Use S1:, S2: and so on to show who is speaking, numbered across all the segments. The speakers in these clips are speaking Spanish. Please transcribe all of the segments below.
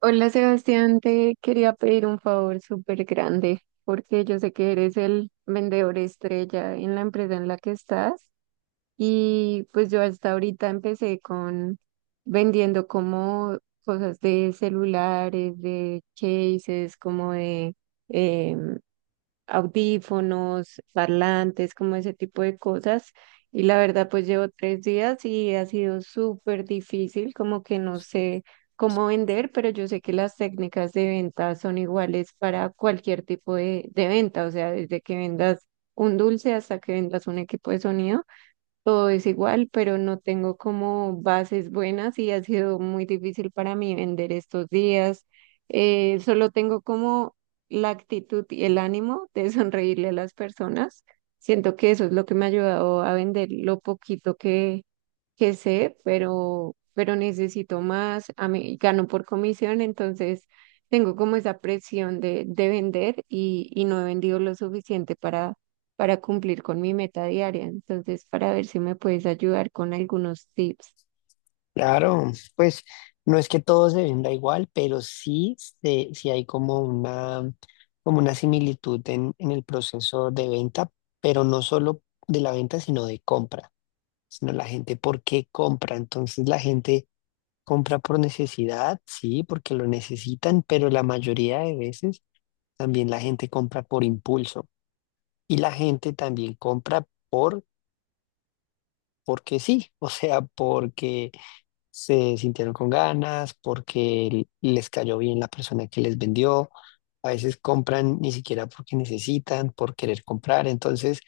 S1: Hola Sebastián, te quería pedir un favor súper grande porque yo sé que eres el vendedor estrella en la empresa en la que estás, y pues yo hasta ahorita empecé con vendiendo como cosas de celulares, de cases, como de eh, audífonos, parlantes, como ese tipo de cosas. Y la verdad, pues llevo 3 días y ha sido súper difícil, como que no sé cómo vender, pero yo sé que las técnicas de venta son iguales para cualquier tipo de venta, o sea, desde que vendas un dulce hasta que vendas un equipo de sonido, todo es igual, pero no tengo como bases buenas y ha sido muy difícil para mí vender estos días. Solo tengo como la actitud y el ánimo de sonreírle a las personas. Siento que eso es lo que me ha ayudado a vender lo poquito que sé, pero necesito más. A mí gano por comisión, entonces tengo como esa presión de vender y no he vendido lo suficiente para cumplir con mi meta diaria. Entonces, para ver si me puedes ayudar con algunos tips.
S2: Claro, pues no es que todo se venda igual, pero sí, sí hay como una similitud en el proceso de venta, pero no solo de la venta, sino de compra, sino la gente por qué compra. Entonces la gente compra por necesidad, sí, porque lo necesitan, pero la mayoría de veces también la gente compra por impulso y la gente también compra porque sí, o sea, porque se sintieron con ganas, porque les cayó bien la persona que les vendió. A veces compran ni siquiera porque necesitan, por querer comprar. Entonces,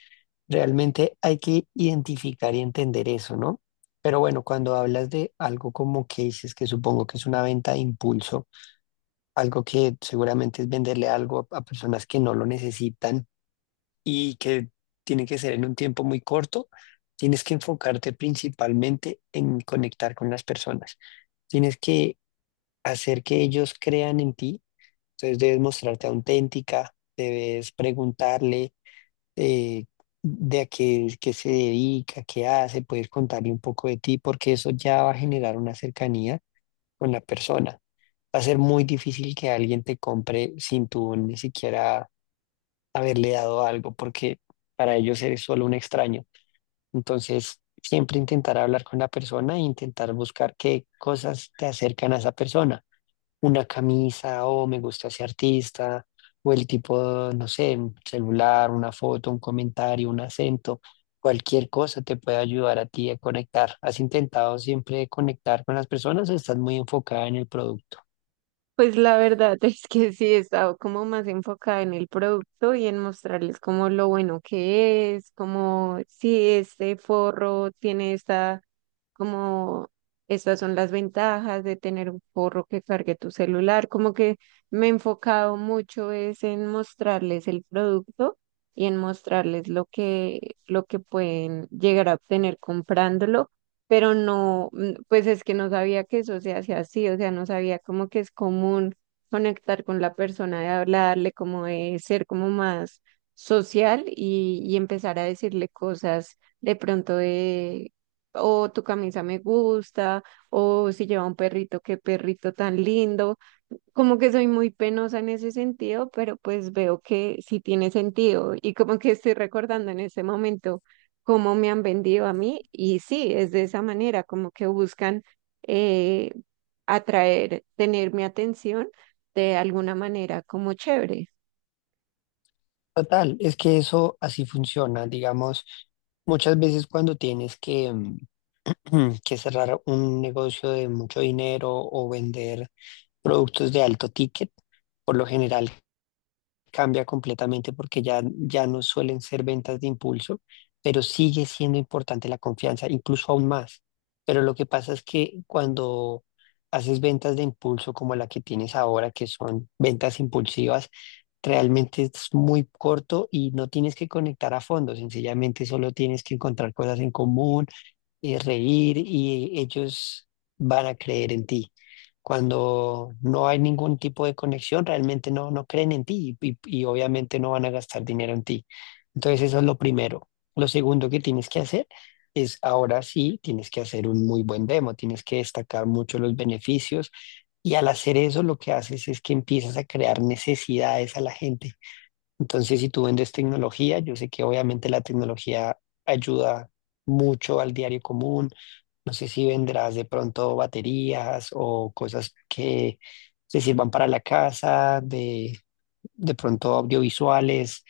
S2: realmente hay que identificar y entender eso, ¿no? Pero bueno, cuando hablas de algo como que dices que supongo que es una venta de impulso, algo que seguramente es venderle algo a personas que no lo necesitan y que tiene que ser en un tiempo muy corto, tienes que enfocarte principalmente en conectar con las personas. Tienes que hacer que ellos crean en ti, entonces debes mostrarte auténtica, debes preguntarle eh, de qué se dedica, qué hace, puedes contarle un poco de ti, porque eso ya va a generar una cercanía con la persona. Va a ser muy difícil que alguien te compre sin tú ni siquiera haberle dado algo, porque para ellos eres solo un extraño. Entonces, siempre intentar hablar con la persona e intentar buscar qué cosas te acercan a esa persona. Una camisa, o me gusta ese artista, o el tipo, no sé, un celular, una foto, un comentario, un acento. Cualquier cosa te puede ayudar a ti a conectar. ¿Has intentado siempre conectar con las personas o estás muy enfocada en el producto?
S1: Pues la verdad es que sí, he estado como más enfocada en el producto y en mostrarles como lo bueno que es, como si este forro tiene esta, como, estas son las ventajas de tener un forro que cargue tu celular, como que me he enfocado mucho es en mostrarles el producto y en mostrarles lo que pueden llegar a obtener comprándolo, pero no, pues es que no sabía que eso se hacía así, o sea, no sabía como que es común conectar con la persona, de hablarle, como de ser como más social y empezar a decirle cosas de pronto de o tu camisa me gusta, o si lleva un perrito, qué perrito tan lindo. Como que soy muy penosa en ese sentido, pero pues veo que sí tiene sentido y como que estoy recordando en ese momento cómo me han vendido a mí y sí, es de esa manera, como que buscan eh, atraer, tener mi atención de alguna manera como chévere.
S2: Total, es que eso así funciona, digamos. Muchas veces cuando tienes que, que cerrar un negocio de mucho dinero o vender productos de alto ticket, por lo general cambia completamente porque ya no suelen ser ventas de impulso, pero sigue siendo importante la confianza, incluso aún más. Pero lo que pasa es que cuando haces ventas de impulso como la que tienes ahora, que son ventas impulsivas, realmente es muy corto y no tienes que conectar a fondo, sencillamente solo tienes que encontrar cosas en común reír y ellos van a creer en ti. Cuando no hay ningún tipo de conexión, realmente no, no creen en ti y obviamente no van a gastar dinero en ti. Entonces eso es lo primero. Lo segundo que tienes que hacer es ahora sí, tienes que hacer un muy buen demo, tienes que destacar mucho los beneficios. Y al hacer eso, lo que haces es que empiezas a crear necesidades a la gente. Entonces, si tú vendes tecnología, yo sé que obviamente la tecnología ayuda mucho al diario común, no sé si vendrás de pronto baterías o cosas que se sirvan para la casa, de pronto audiovisuales,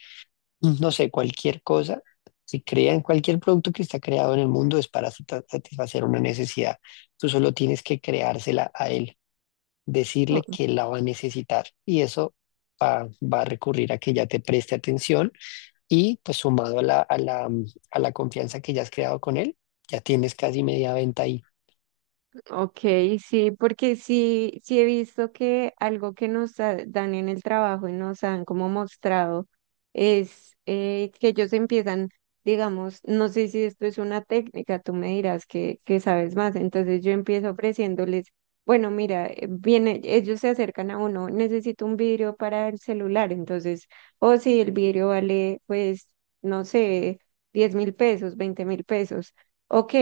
S2: no sé, cualquier cosa. Si crean cualquier producto que está creado en el mundo es para satisfacer una necesidad. Tú solo tienes que creársela a él,
S1: ¿No?
S2: decirle que la va a necesitar y eso va a recurrir a que ya te preste atención y pues sumado a a la confianza que ya has creado con él, ya tienes casi media venta ahí.
S1: Ok, sí, porque sí, sí he visto que algo que nos ha- dan en el trabajo y nos han como mostrado es que ellos empiezan, digamos, no sé si esto es una técnica, tú me dirás que sabes más, entonces yo empiezo ofreciéndoles, bueno, mira, viene, ellos se acercan a uno, necesito un vidrio para el celular, entonces, o si el vidrio vale, pues, no sé, 10.000 pesos, 20.000 pesos. Ok,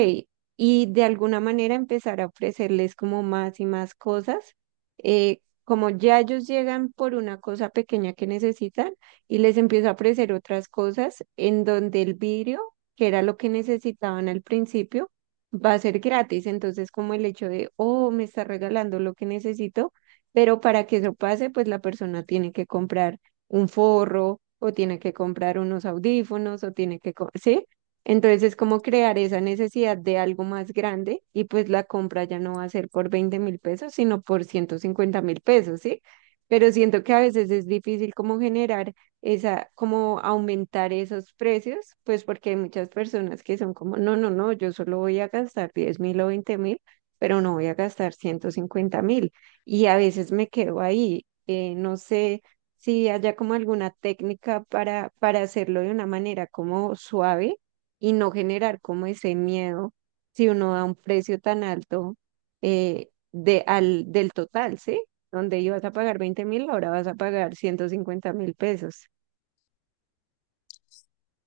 S1: y de alguna manera empezar a ofrecerles como más y más cosas. eh, Como ya ellos llegan por una cosa pequeña que necesitan y les empiezo a ofrecer otras cosas en donde el vidrio, que era lo que necesitaban al principio, va a ser gratis. Entonces, como el hecho de, oh, me está regalando lo que necesito, pero para que eso pase, pues la persona tiene que comprar un forro o tiene que comprar unos audífonos o tiene ¿sí? Entonces es como crear esa necesidad de algo más grande y pues la compra ya no va a ser por 20.000 pesos, sino por 150.000 pesos, ¿sí? Pero siento que a veces es difícil como generar como aumentar esos precios, pues porque hay muchas personas que son como, no, no, no, yo solo voy a gastar 10.000 o 20.000, pero no voy a gastar 150.000. Y a veces me quedo ahí, no sé si haya como alguna técnica para hacerlo de una manera como suave y no generar como ese miedo si uno da un precio tan alto, del total, ¿sí? Donde ibas a pagar 20.000, ahora vas a pagar 150.000 pesos.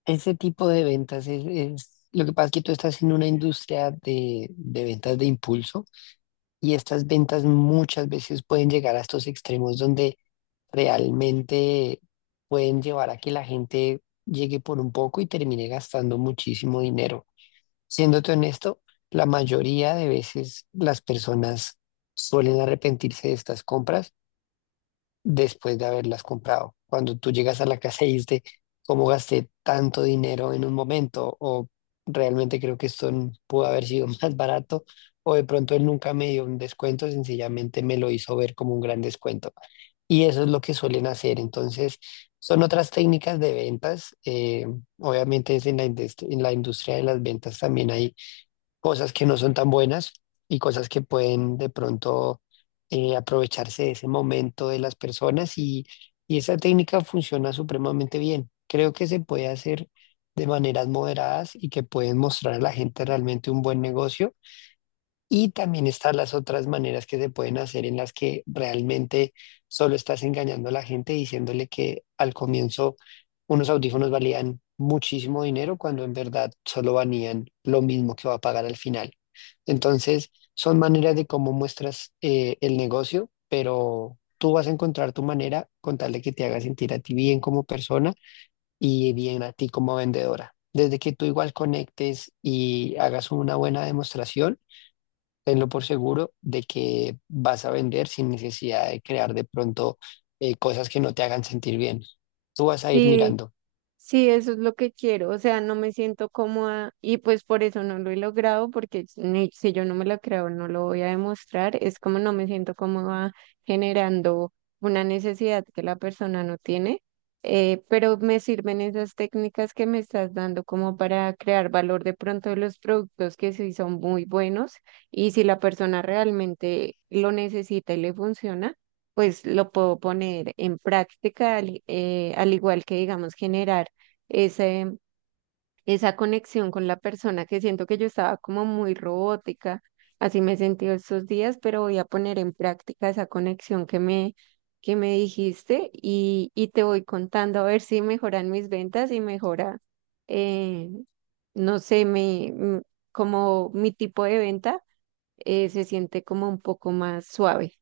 S2: Ese tipo de ventas lo que pasa es que tú estás en una industria de ventas de impulso y estas ventas muchas veces pueden llegar a estos extremos donde realmente pueden llevar a que la gente llegue por un poco y termine gastando muchísimo dinero. Siéndote honesto, la mayoría de veces las personas suelen arrepentirse de estas compras después de haberlas comprado. Cuando tú llegas a la casa y dices, ¿cómo gasté tanto dinero en un momento? O realmente creo que esto pudo haber sido más barato. O de pronto él nunca me dio un descuento, sencillamente me lo hizo ver como un gran descuento. Y eso es lo que suelen hacer. Entonces, son otras técnicas de ventas. Obviamente es en la en la industria de las ventas también hay cosas que no son tan buenas y cosas que pueden de pronto aprovecharse de ese momento de las personas y esa técnica funciona supremamente bien. Creo que se puede hacer de maneras moderadas y que pueden mostrar a la gente realmente un buen negocio y también están las otras maneras que se pueden hacer en las que realmente solo estás engañando a la gente diciéndole que al comienzo unos audífonos valían muchísimo dinero cuando en verdad solo valían lo mismo que va a pagar al final. Entonces, son maneras de cómo muestras el negocio, pero tú vas a encontrar tu manera con tal de que te haga sentir a ti bien como persona y bien a ti como vendedora. Desde que tú igual conectes y hagas una buena demostración tenlo por seguro de que vas a vender sin necesidad de crear de pronto cosas que no te hagan sentir bien. Tú vas a ir mirando.
S1: Sí, eso es lo que quiero, o sea, no me siento cómoda y pues por eso no lo he logrado, porque si yo no me lo creo, no lo voy a demostrar, es como no me siento cómoda generando una necesidad que la persona no tiene, pero me sirven esas técnicas que me estás dando como para crear valor de pronto de los productos que sí son muy buenos y si la persona realmente lo necesita y le funciona pues lo puedo poner en práctica, al igual que, digamos, generar ese, esa conexión con la persona que siento que yo estaba como muy robótica, así me he sentido estos días, pero voy a poner en práctica esa conexión que me dijiste y te voy contando a ver si mejoran mis ventas y mejora, eh, no sé, como mi tipo de venta se siente como un poco más suave.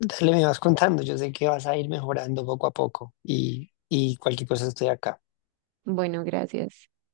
S2: Dale, me vas contando. Yo sé que vas a ir mejorando poco a poco y cualquier cosa estoy acá.
S1: Bueno, gracias.